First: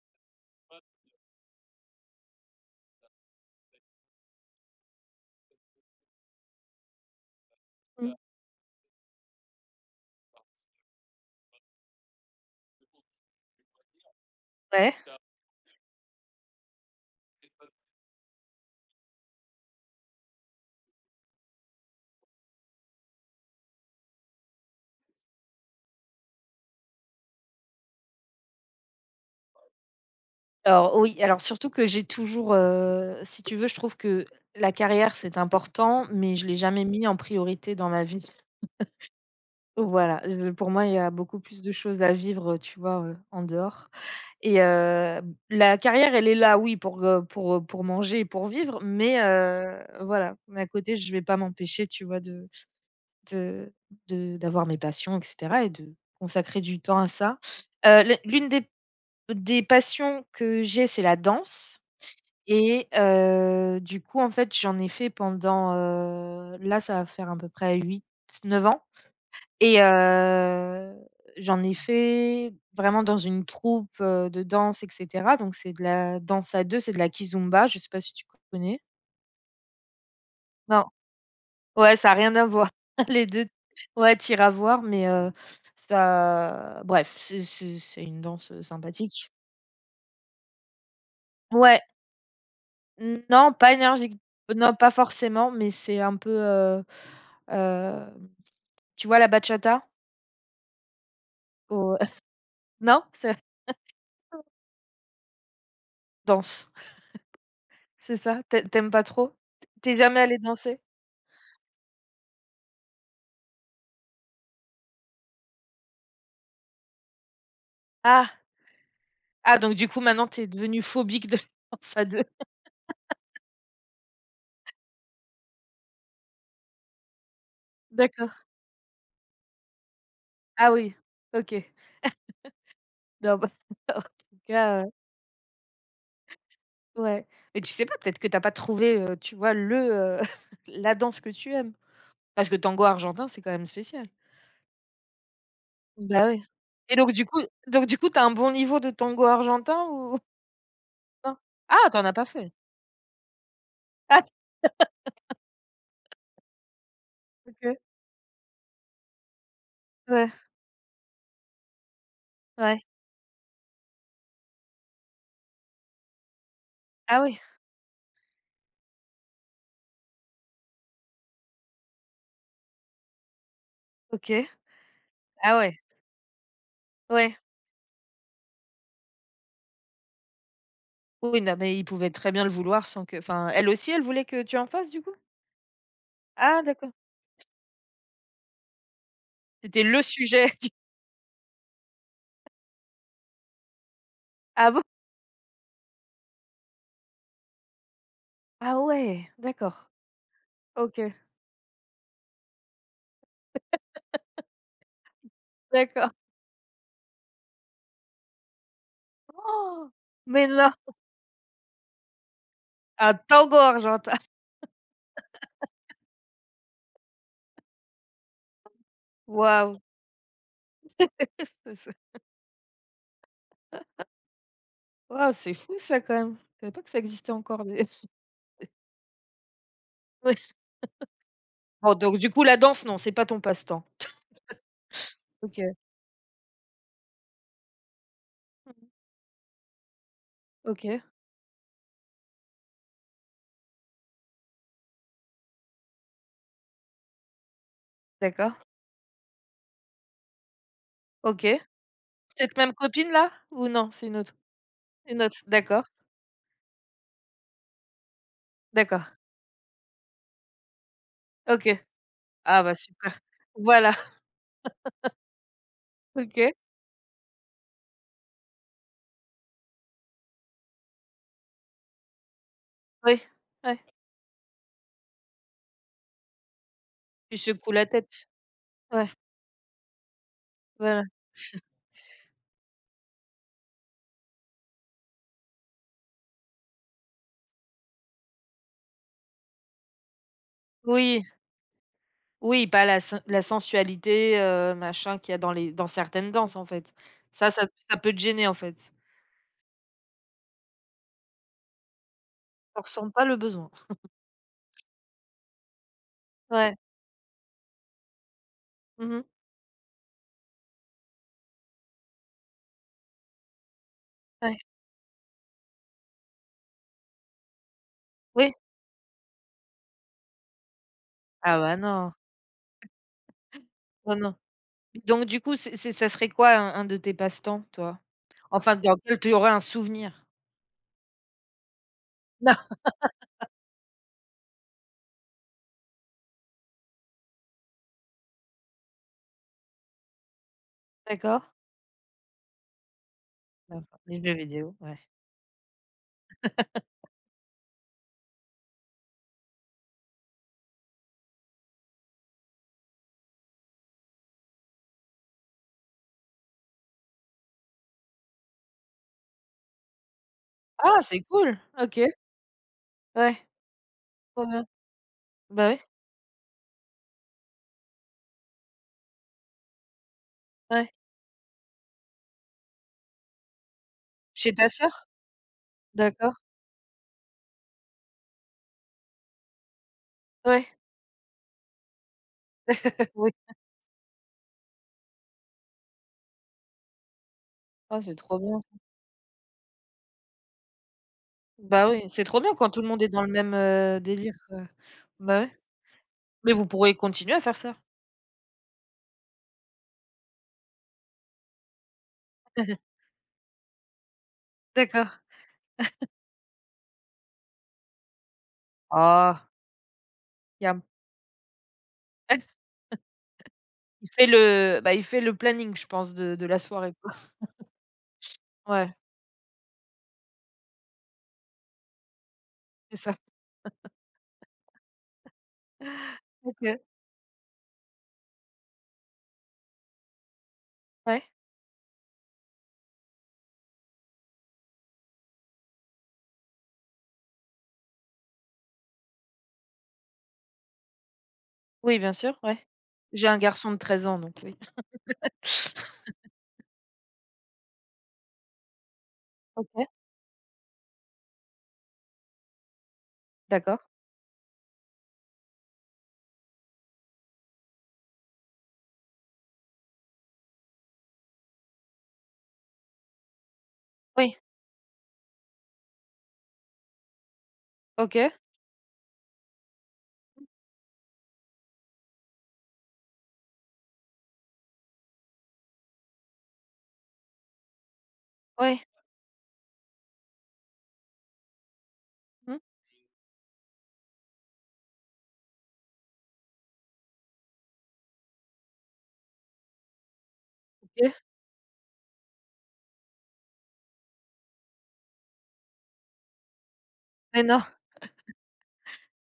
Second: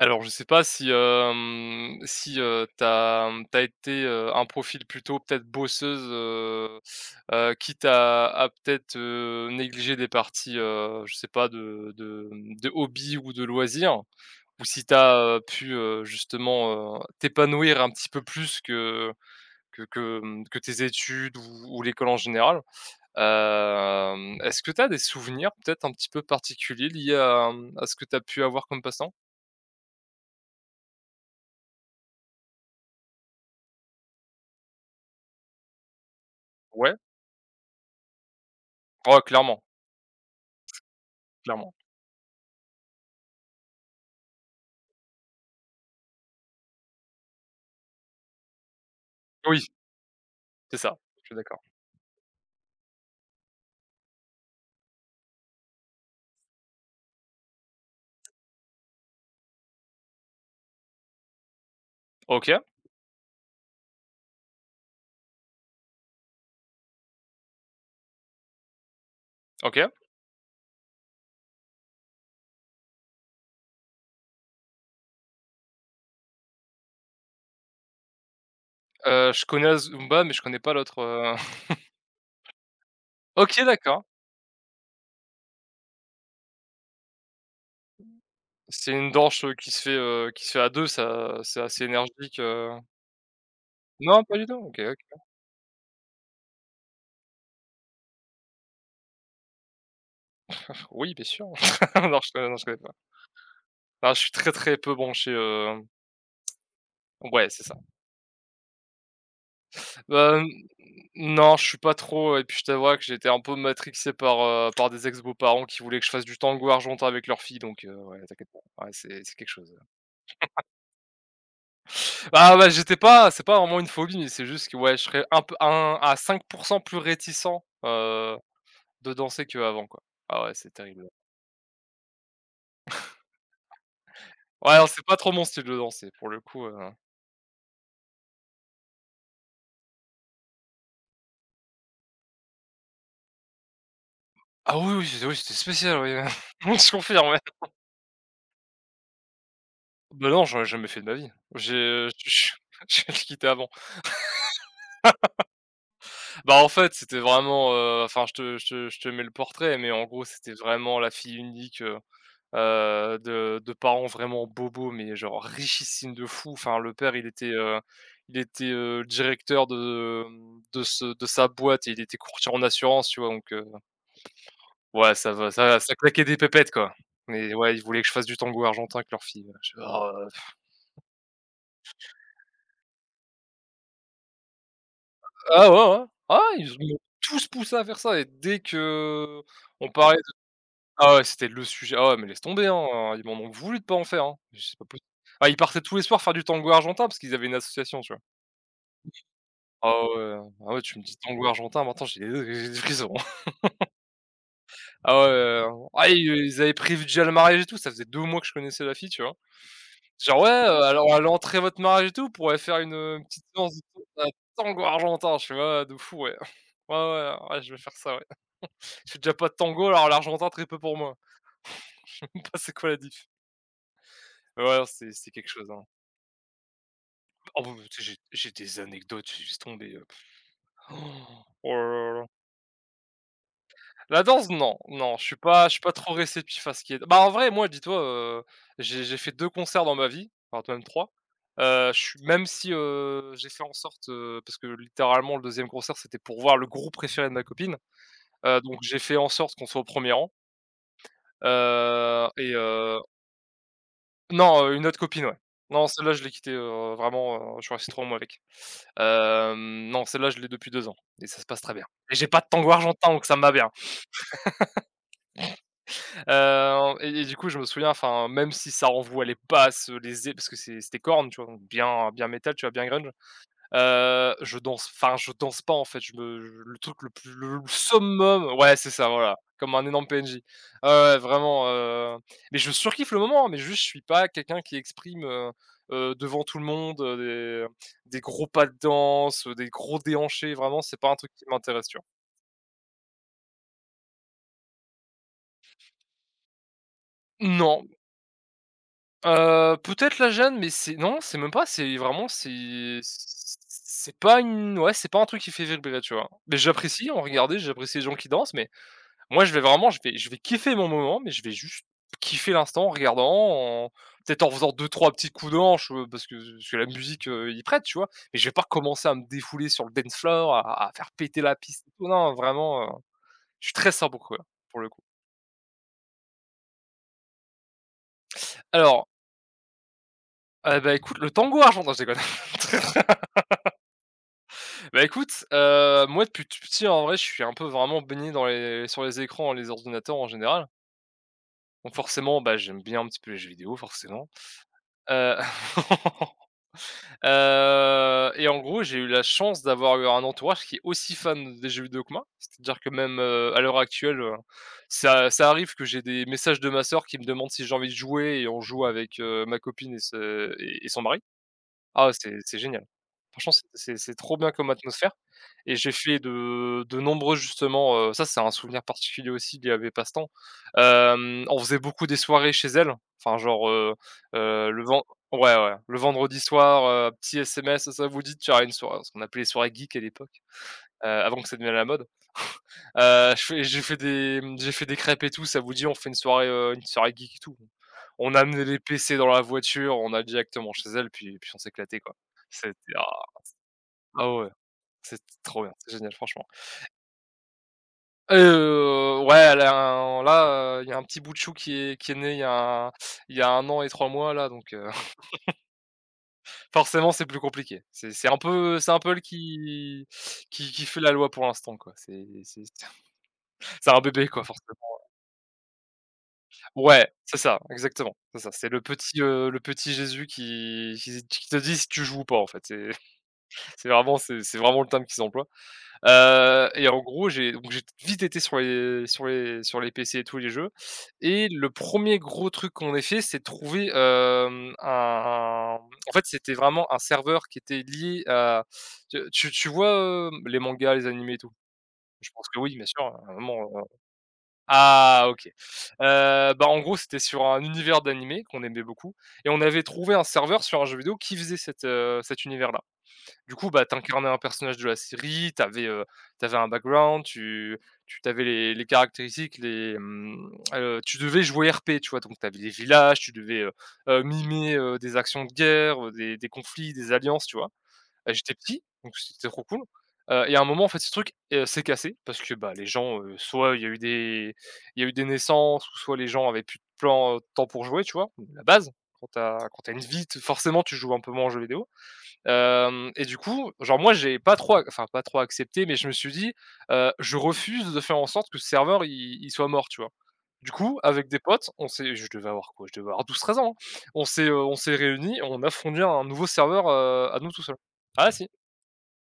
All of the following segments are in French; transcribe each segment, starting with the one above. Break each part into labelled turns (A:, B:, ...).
A: Alors je sais pas si, hem, si, t'as as, été, un profil plutôt peut-être bosseuse, quitte à peut-être, négliger des parties, je sais pas de de hobby ou de loisirs, ou si t'as pu, justement, t'épanouir un petit peu plus que que tes études ou l'école en général. Est-ce que t'as des souvenirs peut-être un petit peu particuliers liés à ce que t'as pu avoir comme passant.
B: Alors oui, alors surtout que j'ai toujours, si tu veux, je trouve que la carrière, c'est important, mais je l'ai jamais
A: Ouais?
B: mis en priorité dans ma vie.
A: Ouais, clairement.
B: Voilà, pour moi, il y a beaucoup plus de
A: Clairement.
B: choses à vivre, tu vois, en dehors et la carrière, elle est là, oui, pour, pour manger et pour vivre, mais
A: Oui,
B: voilà, mais à
A: c'est
B: côté,
A: ça,
B: je vais
A: je suis
B: pas
A: d'accord.
B: m'empêcher, tu vois, de de d'avoir mes passions et cetera et de consacrer du temps à ça. L'une des passions que j'ai, c'est la danse.
A: OK,
B: Et du coup, en fait, j'en ai fait pendant, là, ça va faire à peu près huit neuf ans et
A: OK.
B: j'en ai fait vraiment dans une troupe, de danse et cetera. Donc c'est de la danse à deux, c'est de la kizomba, je sais pas si tu connais?
A: Je connais Zumba, mais je connais pas
B: Non.
A: l'autre,
B: Ouais, ça a rien à voir. Les deux
A: OK, d'accord.
B: ouais, tu à voir mais ça bref, c'est une danse,
A: C'est une
B: sympathique.
A: danse, qui se fait à 2. Ça, c'est
B: Ouais.
A: assez énergique,
B: Mmh, non, pas énergique.
A: non, pas du tout?
B: Non,
A: OK,
B: pas
A: OK.
B: forcément, mais c'est un peu, hem, tu vois la bachata?
A: Oui, bien sûr.
B: Au
A: Non, je connais pas.
B: non? C'est
A: Ah, je suis très, très peu branché,
B: danse,
A: ouais, c'est ça.
B: c'est ça? Tu ai pas trop? T'es jamais allée
A: Hem,
B: danser?
A: non, je suis pas trop, et puis je t'avoue que j'étais un peu matrixé par des ex-beaux-parents qui voulaient que je fasse du tango argentin avec leur fille, donc ouais,
B: Ah!
A: t'inquiète pas. Ouais, c'est quelque
B: Ah
A: chose.
B: donc du coup maintenant t'es es devenue phobique de la danse à 2.
A: Ah bah, j'étais pas c'est pas vraiment une phobie, mais c'est juste que, ouais, je serais un peu un à 5% plus réticent,
B: D'accord.
A: heu, de danser qu'avant, quoi. Ah ouais, c'est
B: Ah oui,
A: terrible.
B: OK. Non, bah, en tout
A: Ouais,
B: cas,
A: non, c'est pas trop mon style de danser, pour le coup,
B: ouais. Mais tu sais pas, peut-être que t'as pas trouvé, tu vois le, la danse que tu aimes? Parce que tango argentin, c'est quand même spécial.
A: ah oui, oui, c'était spécial, oui,
B: Bah, oui
A: je
B: et donc du
A: confirme, ouais.
B: coup tu as un bon niveau de tango argentin ou
A: Bah non, j'en ai jamais fait de ma vie.
B: non? Ah, tu en
A: J'ai,
B: as pas
A: je
B: fait?
A: je quittais avant.
B: Ah
A: Bah, en fait, c'était vraiment,
B: OK.
A: enfin, je te mets le portrait, mais en gros,
B: Ouais,
A: c'était vraiment la fille unique,
B: ouais.
A: de parents vraiment bobos, mais genre richissimes de fou. Enfin, le père,
B: Ah
A: il
B: oui,
A: était, heu, il était, heu, directeur de sa boîte, et il était courtier en assurance, tu vois? Donc,
B: OK.
A: ouais, ça va
B: Ah ouais,
A: ça ça claquait des pépettes, quoi.
B: ouais.
A: Mais ouais, ils voulaient que je fasse du tango argentin avec leur fille, ouais. Je «Oh».
B: Oui, non, mais il pouvait très bien le vouloir sans que enfin, elle aussi, elle voulait que tu en fasses du coup?
A: Ah ouais, ouais. Ouais. Ah,
B: Ah
A: ils
B: d'accord.
A: m'ont tous poussé à faire ça, et dès que
B: C'était
A: on
B: le
A: parlait de,
B: sujet du
A: ah ouais, c'était le sujet. Ah ouais, mais laisse tomber, hein, ils m'en ont voulu de pas en faire, hein. Je dis:
B: ah
A: «C'est
B: bon?
A: pas possible». Ah, ils partaient tous les soirs faire du tango argentin parce qu'ils avaient une association, tu vois?
B: Ah ouais, d'accord.
A: Ah ouais, ah ouais, tu
B: OK,
A: me dis tango argentin, maintenant j'ai des frissons. Ah ouais,
B: d'accord.
A: ils avaient prévu déjà le mariage et tout, ça faisait 2 mois que je connaissais la fille, tu vois?
B: Oh!
A: Genre:
B: Mais
A: «Ouais,
B: non!
A: alors à l'entrée de votre mariage et tout, on pourrait faire une, heu,
B: Un
A: une petite
B: tango
A: séance de
B: argentin.
A: tan heu, tango argentin». Je fais: «Ouais, ouais, de fou, ouais. Ouais, ouais, ouais, je vais faire ça, ouais». Je fais déjà pas de
B: Waouh!
A: tango, alors l'argentin, très peu pour moi.
B: C'est
A: Bah, c'est quoi la diff? Mais ouais, non, c'était
B: Waouh,
A: quelque
B: c'est
A: chose,
B: fou
A: hein.
B: ça quand même. Je savais pas que ça existait
A: Oh,
B: encore
A: bah,
B: des
A: tu sais, j'ai des anecdotes, laisse tomber,
B: ouais.
A: Oh
B: Bon
A: là
B: donc
A: là.
B: du coup, la danse, non, c'est pas ton passe-temps?
A: La danse, non, non,
B: OK,
A: je suis pas trop réceptif à ce qui est, bah, en vrai, moi, dis-toi, j'ai fait 2 concerts dans ma vie, enfin même
B: OK,
A: 3. Je suis même si, j'ai fait en sorte, parce que littéralement le deuxième concert, c'était pour voir le groupe préféré de ma copine,
B: d'accord,
A: donc j'ai fait en sorte qu'on soit au premier rang,
B: OK.
A: heu et
B: Cette même
A: heu
B: copine-là? Ou non, c'est une autre?
A: non, une autre
B: Une
A: copine, ouais.
B: autre, d'accord,
A: Non, celle-là, je l'ai quittée, vraiment, je suis resté trop mois avec.
B: d'accord,
A: Non, celle-là, je l'ai depuis 2 ans et ça se passe
B: OK.
A: très bien, et j'ai pas de
B: Ah
A: tango
B: bah,
A: argentin,
B: super.
A: donc ça me va bien.
B: Voilà, OK,
A: Et du coup, je me souviens, enfin, même si ça renvoie les passes, les é parce que c'était corne, tu vois? Donc bien bien métal, tu vois? Bien grunge.
B: oui, ouais.
A: Je danse, enfin, je danse pas, en fait, je me je le truc le plus,
B: Tu
A: le
B: secoues la tête.
A: summum, ouais, c'est ça,
B: Ouais,
A: voilà, comme un énorme PNJ. Ouais,
B: voilà.
A: ouais, vraiment, mais je surkiffe le moment, hein, mais juste, je suis pas quelqu'un qui exprime, devant tout le monde, des gros pas de danse, des gros déhanchés, vraiment, c'est pas un
B: Oui,
A: truc qui m'intéresse, tu vois?
B: oui, pas la sen la sensualité, machin qu'il y a dans les dans certaines danses, en fait. Ça ça
A: Non.
B: ça peut te gêner, en fait.
A: Peut-être la gêne, mais c'est non, c'est même pas, c'est vraiment
B: On
A: c'est
B: ressent pas le besoin.
A: c'est pas une, ouais, c'est pas un truc qui fait vibrer, tu vois? Mais
B: Ouais.
A: j'apprécie en regarder, j'apprécie les gens qui dansent, mais
B: Mmh.
A: moi, je vais kiffer mon moment, mais je vais juste kiffer l'instant en regardant, en peut-être en
B: Ouais.
A: faisant deux trois petits coups de hanche, parce que la musique, y prête, tu vois? Mais je vais
B: Oui.
A: pas commencer à me défouler sur le dance floor, à faire péter la
B: Ah bah,
A: piste et tout,
B: non,
A: non, vraiment, je suis très
B: non,
A: simple,
B: non.
A: quoi, pour le coup.
B: Donc du coup, c'est ça serait quoi un de tes passe-temps, toi? Enfin, dans
A: Alors,
B: lequel tu aurais un souvenir?
A: bah, écoute, le tango argentin, je déconne. Bah, écoute, moi depuis tout petit, en vrai, je suis un peu vraiment baigné dans les sur les écrans, les ordinateurs en général.
B: D'accord.
A: Donc forcément, bah, j'aime bien un petit peu les jeux vidéo,
B: D'accord, les
A: forcément.
B: jeux vidéo, ouais.
A: Heu, et en gros, j'ai eu la chance d'avoir eu un entourage qui est aussi fan des jeux vidéo que moi. C'est-à-dire que même, à l'heure actuelle, ça arrive que j'ai des messages de ma sœur qui me demande si j'ai envie de jouer, et on joue avec, ma copine et ce et
B: Ah,
A: son mari.
B: c'est cool! OK.
A: Ah, c'est génial.
B: Ouais,
A: Franchement, c'est trop
B: trop
A: bien
B: bien.
A: comme atmosphère,
B: Bah,
A: et
B: ouais,
A: j'ai fait de nombreux, justement, ça, c'est un souvenir particulier aussi lié à mes passe-temps.
B: ouais.
A: On faisait beaucoup des soirées chez elle, enfin genre,
B: Chez ta
A: le ven
B: sœur?
A: ouais, ouais, le
B: D'accord.
A: vendredi soir, petit SMS: «Ça vous dit de faire une soirée?» Ce qu'on appelait les soirées geek à l'époque,
B: Ouais,
A: avant que ça devienne à la mode.
B: oui.
A: Je fais J'ai fait des crêpes et tout: «Ça vous dit, on fait une soirée geek et tout?»
B: Ah, c'est
A: On
B: trop
A: a
B: bien
A: amené les
B: ça.
A: PC dans la voiture, on allait directement chez elle, puis on
B: Bah,
A: s'éclatait,
B: oui,
A: quoi.
B: c'est trop bien quand
A: C'était,
B: tout le monde
A: ah,
B: est dans le même,
A: ah
B: délire,
A: ouais.
B: quoi.
A: C'est
B: Bah, ouais.
A: trop bien, c'est génial, franchement.
B: Mais vous pourrez continuer à faire ça.
A: Ouais, elle a un là, il y a un petit bout de chou qui est né, il y a 1 an et 3 mois là, donc
B: D'accord.
A: forcément, c'est plus compliqué. C'est un peu elle
B: Ah,
A: qui qui
B: Yam.
A: qui fait la loi pour l'instant, quoi. C'est c'est un
B: Il fait
A: bébé, quoi,
B: le bah,
A: forcément.
B: il fait le planning, je pense, de la soirée,
A: Ouais,
B: quoi.
A: c'est ça, exactement, c'est ça. C'est
B: Ouais,
A: le petit Jésus qui te dit si tu joues ou pas, en fait. C'est
B: c'est ça.
A: C'est vraiment, c'est vraiment le terme qu'ils emploient.
B: OK.
A: Et en gros, j'ai vite été sur les PC et tous les jeux.
B: Ouais.
A: Et le premier gros truc qu'on ait fait, c'est de trouver, hem, un en fait, c'était vraiment un serveur qui était lié à, tu vois, les mangas, les animés et tout?
B: Oui, bien
A: Je
B: sûr,
A: pense que
B: ouais.
A: oui, bien sûr, hein,
B: J'ai
A: à un
B: un
A: moment,
B: garçon de
A: heu
B: 13 ans, donc oui.
A: ah OK. Bah, en gros, c'était sur un univers d'animé qu'on aimait beaucoup, et on avait
B: OK.
A: trouvé un serveur sur un jeu vidéo qui faisait cet univers-là. Du coup,
B: D'accord.
A: bah, tu incarnais un personnage de la série, un background, tu avais les caractéristiques, tu devais jouer RP, tu vois? Donc t'avais des villages, tu devais,
B: Oui.
A: mimer, des actions de guerre, des conflits, des alliances, tu vois? Bah,
B: OK.
A: j'étais petit, donc c'était trop cool. À un moment, en fait, ce truc, s'est cassé parce que, bah, les gens, soit il y a eu des naissances, ou soit les gens avaient plus de de temps pour jouer, tu vois? La
B: Oui.
A: base, quand t'as une vie, t forcément, tu joues un peu moins en jeu vidéo.
B: Mmh.
A: Hem Et du coup, genre, moi, j'ai pas trop ac enfin pas trop accepté, mais je me suis dit, «Je refuse de faire en sorte que ce serveur il soit mort», tu vois? Du coup,
B: OK.
A: avec des potes, on s'est je devais avoir quoi? Je devais avoir 12-13 ans, hein. On s'est réunis, on a fourni un nouveau serveur, à
B: Mais
A: nous
B: non,
A: tout seuls. Ah si,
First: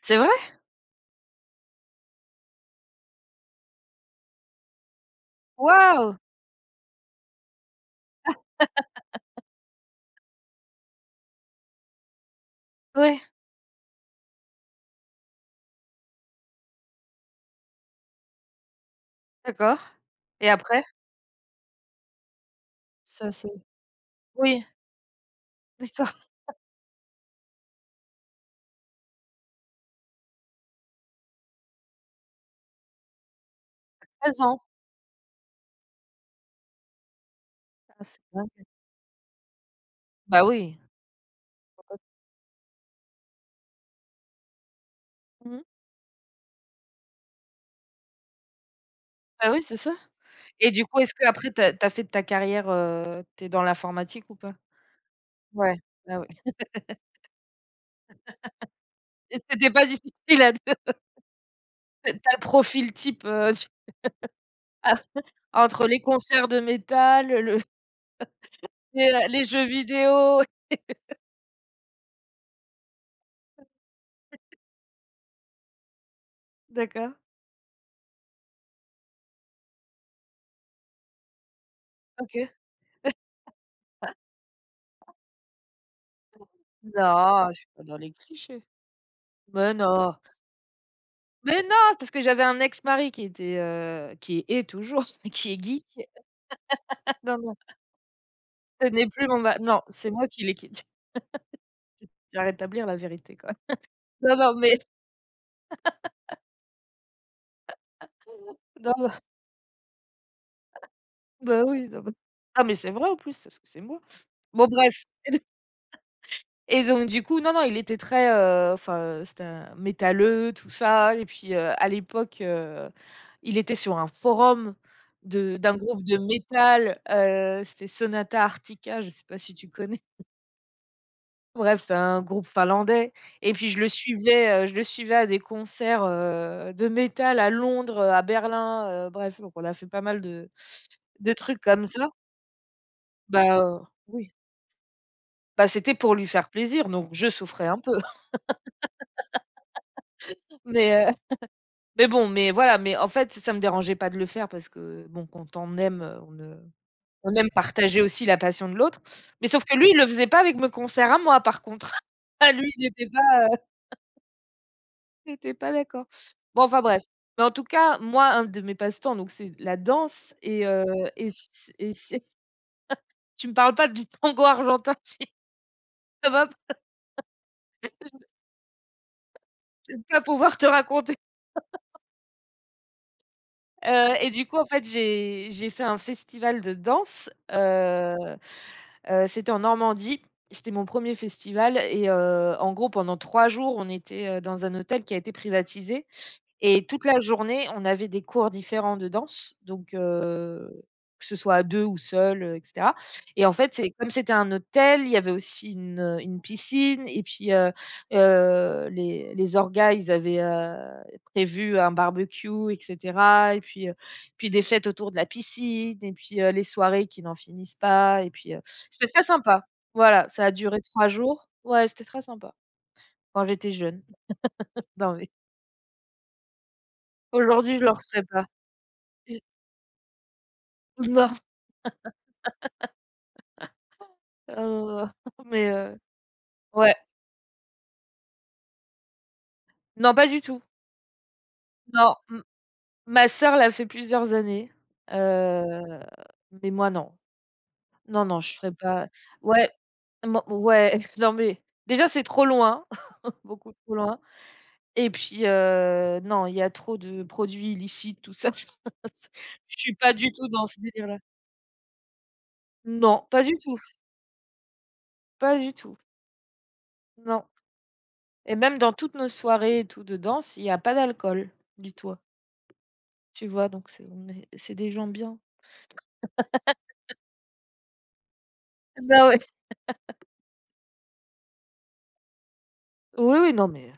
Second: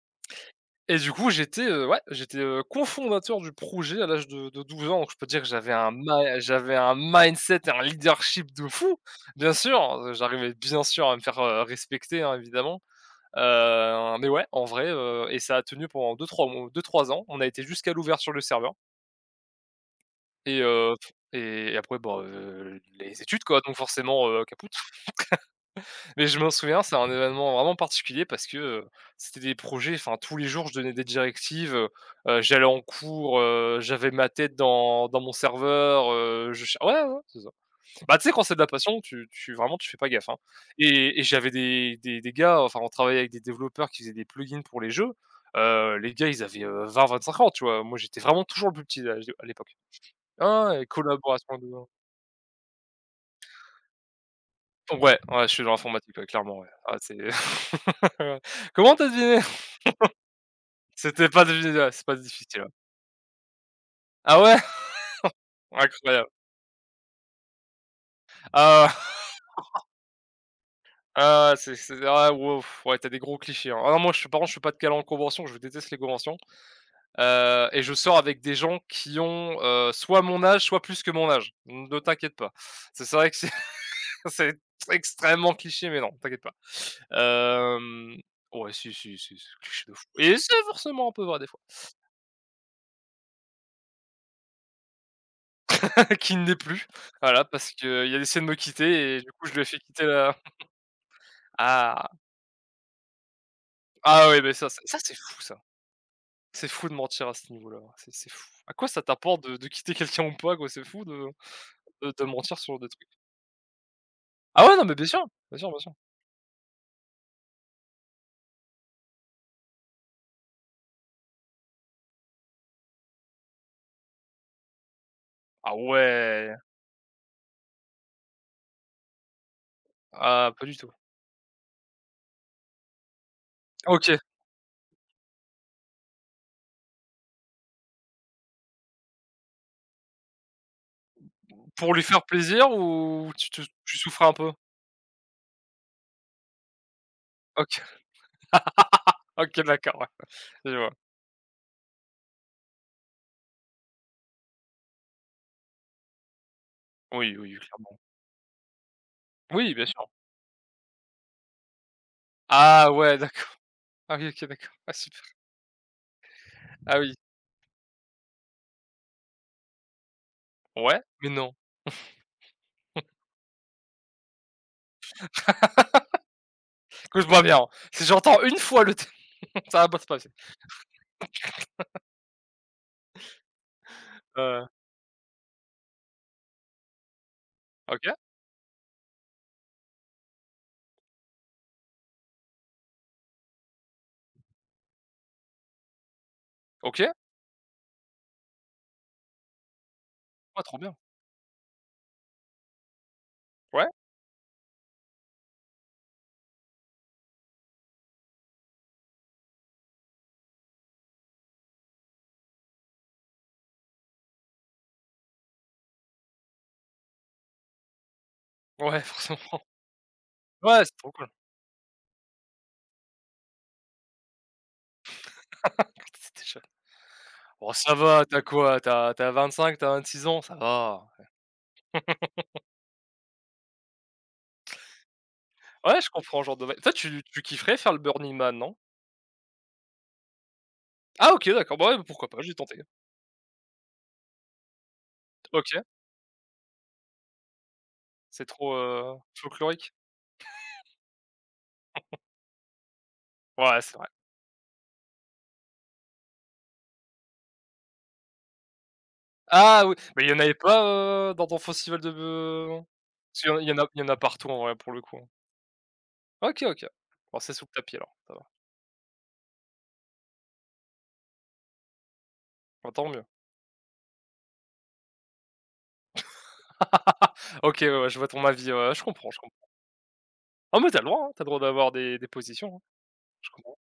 B: c'est vrai?
A: et du coup j'étais, j'étais, cofondateur du projet à l'âge de 12 ans. Donc je peux dire que j'avais un
B: Waouh!
A: ma j'avais un mindset et un leadership de fou. Bien sûr, j'arrivais bien sûr à me faire, respecter, hein, évidemment.
B: Ouais,
A: Mais ouais, en vrai, et ça a tenu pendant deux trois mois 2-3 ans. On a été jusqu'à l'ouverture du serveur
B: d'accord et
A: et
B: après?
A: heu et après, les
B: Ça
A: études, quoi.
B: c'est
A: Donc forcément,
B: Oui,
A: kaput.
B: d'accord,
A: Mais je m'en souviens, c'est un événement vraiment particulier parce que, c'était des projets. Enfin, tous les jours, je donnais des directives. J'allais en cours, j'avais ma
B: 13
A: tête
B: ans.
A: dans mon serveur, je ch ouais, ouais, c'est ça.
B: Ah
A: Bah,
B: c'est
A: tu sais, quand c'est de
B: dingue.
A: la passion, tu vraiment, tu fais pas gaffe, hein,
B: Bah oui.
A: et j'avais des gars. Enfin, on travaillait avec des développeurs qui faisaient des plugins pour les jeux.
B: Mmh mh.
A: Les gars, ils avaient, 20-25 ans, tu vois? Moi, j'étais vraiment toujours le plus petit à
B: Bah oui,
A: l'époque.
B: c'est ça et
A: Ah et
B: du coup, est-ce qu'après
A: collaboration de
B: tu as fait ta carrière, tu es dans l'informatique ou pas?
A: ouais, ouais, je suis dans
B: Ouais,
A: l'informatique,
B: ah
A: ouais,
B: ouais
A: clairement, ouais. Ah, c'est comment t'as deviné?
B: et c'était pas difficile à de tu
A: C'était pas deviné, ouais, c'est
B: as
A: pas
B: le
A: difficile, ouais.
B: profil type, tu
A: Ah ouais?
B: ah, entre les
A: Incroyable.
B: concerts de métal, le
A: Ah,
B: les jeux vidéo.
A: ah, c'est ah, wow, ouais, t'as des gros clichés, hein. Ah non, moi, je suis, par contre, je suis pas de câlin en convention, je déteste les conventions.
B: D'accord,
A: Et je sors avec des gens qui ont, soit mon âge, soit plus que mon âge. Ne t'inquiète
B: OK.
A: pas. C'est vrai que c'est c'est extrêmement cliché, mais non, t'inquiète pas.
B: Non, je suis pas dans les
A: Hem,
B: clichés.
A: ouais, si, si, si, c'est
B: Mais
A: cliché de fou
B: non.
A: et c'est forcément un peu vrai des fois.
B: Mais non, parce que j'avais un ex-mari qui était, qui est toujours, qui est geek.
A: Qui ne l'est plus.
B: Non,
A: Voilà,
B: non,
A: parce qu'il a essayé de me
B: ce n'est
A: quitter et
B: plus
A: du
B: mon
A: coup, je
B: ma
A: lui ai fait
B: non,
A: quitter
B: c'est moi
A: la
B: qui l'ai quitté.
A: ah!
B: Je vais rétablir la vérité quand même.
A: Ah
B: Non,
A: ouais, mais
B: non, mais
A: ça. C'est fou de mentir à ce niveau-là, hein. C'est fou. À quoi
B: non,
A: ça
B: non,
A: t'apporte de quitter quelqu'un ou pas, quoi? C'est fou de
B: bah, oui, non,
A: de
B: mais
A: de mentir
B: ah, mais
A: sur des
B: c'est
A: trucs.
B: vrai en plus, parce que c'est moi.
A: Ah
B: Bon
A: ouais, non, mais bien
B: bref
A: sûr, bien sûr, bien sûr.
B: et donc du coup, non, non, il était très, c'était un métalleux, tout ça et puis, à l'époque, il était sur un forum de
A: Ah
B: d'un groupe de
A: ouais!
B: métal, c'était Sonata Arctica, je sais pas si tu connais?
A: Ah, pas du tout.
B: Bref, c'est un groupe finlandais et puis je le
A: OK.
B: suivais, à des concerts, de métal à Londres, à Berlin, bref, donc on a fait pas mal de trucs comme
A: Pour lui
B: ça.
A: faire plaisir ou
B: Bah,
A: tu souffrais
B: oui,
A: un peu?
B: bah, c'était pour lui faire plaisir, donc je souffrais un
A: OK.
B: peu.
A: OK, d'accord, ouais, je vois.
B: Mais, bon, mais voilà, mais en fait, ça me dérangeait pas de le faire parce que bon, quand on aime, on
A: Oui,
B: aime
A: oui, clairement.
B: partager aussi la passion de l'autre. Mais sauf
A: Oui,
B: que
A: bien
B: lui, il le
A: sûr.
B: faisait pas avec mes concerts à moi par contre. Ah lui, il
A: Ah
B: était
A: ouais,
B: pas
A: d'accord. Ah oui, OK, d'accord. Ah super.
B: Tu pas d'accord. Bon, enfin
A: Ah
B: bref.
A: oui.
B: Mais en tout cas, moi, un de mes passe-temps, donc c'est la danse et
A: Ouais, mais non.
B: et c tu me parles pas du tango argentin, ça va
A: Écoute-moi bien, hein, si j'entends une fois le terme, ça va pas se
B: pas
A: passer.
B: pouvoir te raconter. Du coup, en
A: Heu,
B: fait, j'ai fait un festival de danse,
A: OK,
B: c'était en Normandie. C'était mon premier festival et en gros, pendant 3 jours, on était, dans un hôtel qui a été privatisé et toute
A: OK.
B: la journée, on avait des cours différents de danse, donc
A: Ouais, trop bien.
B: que ce soit à 2 ou seul, et cetera et en fait,
A: Ouais,
B: c'est comme c'était un hôtel, il y avait aussi une piscine et puis, les orgas, ils avaient, prévu un barbecue et cetera et puis, puis des fêtes autour de la piscine et puis, les soirées qui n'en finissent pas et puis,
A: ouais,
B: c'était très
A: forcément.
B: sympa. Voilà, ça a duré
A: Ouais, c'est
B: 3
A: trop cool.
B: jours. Ouais, c'était très sympa quand j'étais jeune. Non, mais
A: Tu jeune. Oh
B: aujourd'hui, je le
A: ça
B: referais
A: va, t'as
B: pas.
A: quoi? T'as
B: J
A: 25, t'as 26 ans, ça va.
B: non, heu, mais,
A: Ouais, je comprends, genre de vibe. Toi,
B: ouais.
A: tu kifferais faire le Burning Man, non?
B: Non, pas du tout.
A: Ah OK, d'accord, bah ouais,
B: Non,
A: pourquoi pas,
B: m
A: j'ai tenté.
B: ma sœur l'a fait plusieurs années,
A: OK,
B: heu, mais moi non. Non, non,
A: c'est
B: je ferais
A: trop,
B: pas ouais,
A: folklorique?
B: mon ouais, non, mais déjà, c'est trop loin, beaucoup
A: Ouais,
B: trop
A: c'est vrai.
B: loin. Et puis, non, il y a trop de produits illicites, tout ça. Je
A: Ah oui,
B: suis pas
A: mais il
B: du
A: y en
B: tout
A: avait
B: dans ce
A: pas,
B: délire-là.
A: dans ton festival de b
B: Non,
A: parce
B: pas
A: qu'il y
B: du
A: en il y
B: tout,
A: en a il y en a partout en vrai pour le coup.
B: pas du tout,
A: OK, OK. Bon,
B: non
A: c'est sous le tapis alors, ça va.
B: et même dans toutes nos soirées et tout de danse, il y a pas d'alcool, dis-toi,
A: Bah, tant mieux.
B: tu vois? Donc c'est on est c'est des gens bien.
A: OK, ouais, ouais, je vois ton avis, ouais, je
B: Bah,
A: comprends, je
B: ouais.
A: comprends. Ah mais tu as le droit, hein, tu le droit d'avoir des positions, hein,
B: Oui,
A: je
B: oui, non,
A: comprends.
B: mais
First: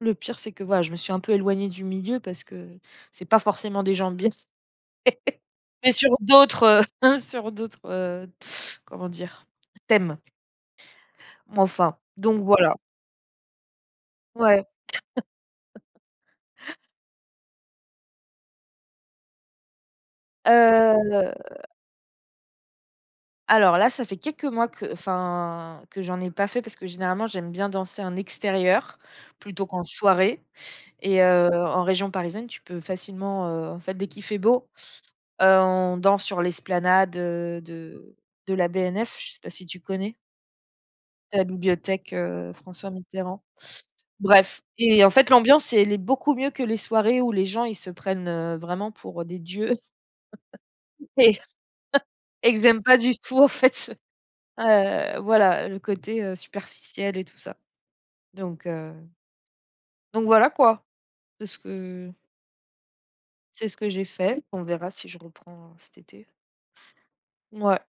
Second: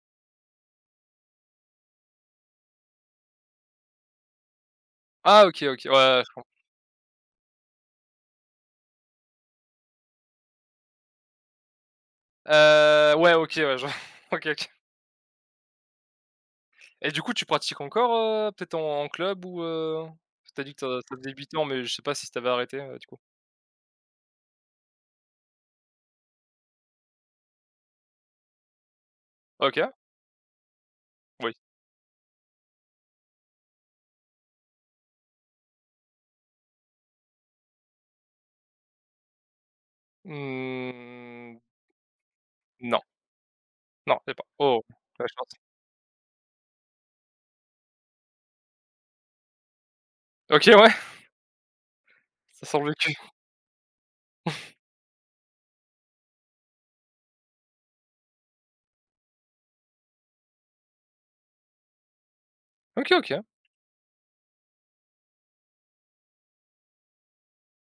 B: le pire, c'est que, voilà, je me suis un peu éloignée du milieu parce que c'est pas forcément des gens bien.
A: Ah OK, OK,
B: Mais
A: ouais,
B: sur
A: ouais, je comprends.
B: d'autres, sur d'autres, comment dire? Thèmes, mais enfin, donc voilà.
A: Ouais, OK, ouais, je OK,
B: Ouais.
A: OK. Et du coup, tu pratiques encore, peut-être en club ou? Tu dit que tu as
B: Heu,
A: débuté mais je sais pas si t'avais arrêté, du coup?
B: alors là, ça fait quelques mois que enfin, que j'en ai pas fait parce que généralement, j'aime bien danser en extérieur plutôt
A: OK,
B: qu'en soirée et
A: oui.
B: en région parisienne, tu peux facilement, en fait, dès qu'il fait beau, on danse sur l'esplanade, de la BNF, je sais pas si tu connais? La
A: Mmh,
B: bibliothèque, François
A: non,
B: Mitterrand.
A: non, c'est pas.
B: Bref
A: Oh,
B: et en
A: la
B: fait,
A: chance.
B: l'ambiance, elle est beaucoup mieux que les soirées où les gens, ils se prennent, vraiment pour, des dieux
A: OK, ouais,
B: et et que
A: ça sent
B: j'aime
A: le
B: pas du
A: vécu.
B: tout, en fait. Voilà, le côté, superficiel et tout ça. Donc voilà quoi. C'est ce que
A: OK, OK.
B: c'est ce que j'ai fait. On verra si je reprends cet été. Mouais.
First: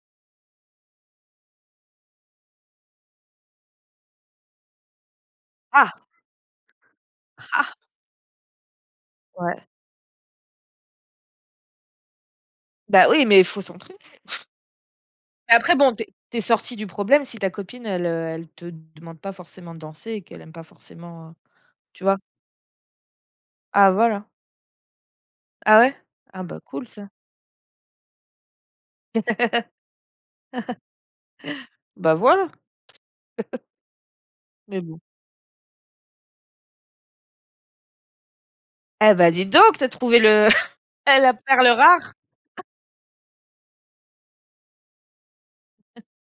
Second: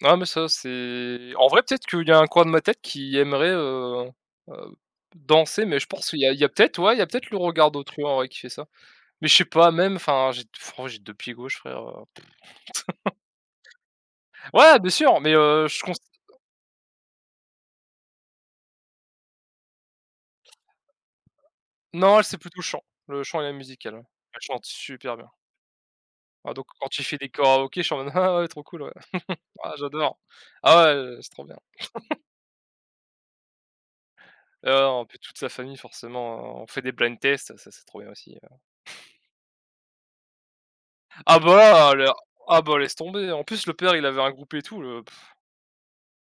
A: Non, mais ça, c'est en vrai, peut-être qu'il y a un coin de ma tête qui aimerait, heu, danser, mais je
B: Ah!
A: pense qu'il y a peut-être, ouais, il y a peut-être le regard
B: Ah!
A: d'autrui, en vrai, qui fait ça. Mais je sais
B: Ouais.
A: pas, même, enfin, j'ai franchement, j'ai 2 pieds gauches, frère,
B: Bah oui, mais il faut s'entraîner.
A: Ouais, bien sûr, mais
B: Mais après
A: je cons
B: bon, tu es sortie du problème si ta copine elle, elle te demande pas forcément de danser et qu'elle aime pas forcément, tu vois?
A: non, c'est plutôt le chant, et la musique,
B: Ah
A: elle.
B: voilà.
A: Elle chante super bien.
B: Ah ouais? Ah
A: Ah
B: bah
A: donc
B: cool
A: quand il
B: ça.
A: fait des karaokés, je suis en mode: «Ah ouais, trop cool, ouais. Ah, j'adore. Ah ouais, c'est trop bien».
B: Bah voilà. Mais
A: Ah
B: bon.
A: on puis toute sa famille forcément, on fait des blind tests, ça c'est trop bien aussi, hein.
B: Eh bah dis donc, tu as trouvé le la
A: Ah bah
B: perle
A: là, le
B: rare!
A: laisse tomber. En plus le père il avait un groupe et tout, le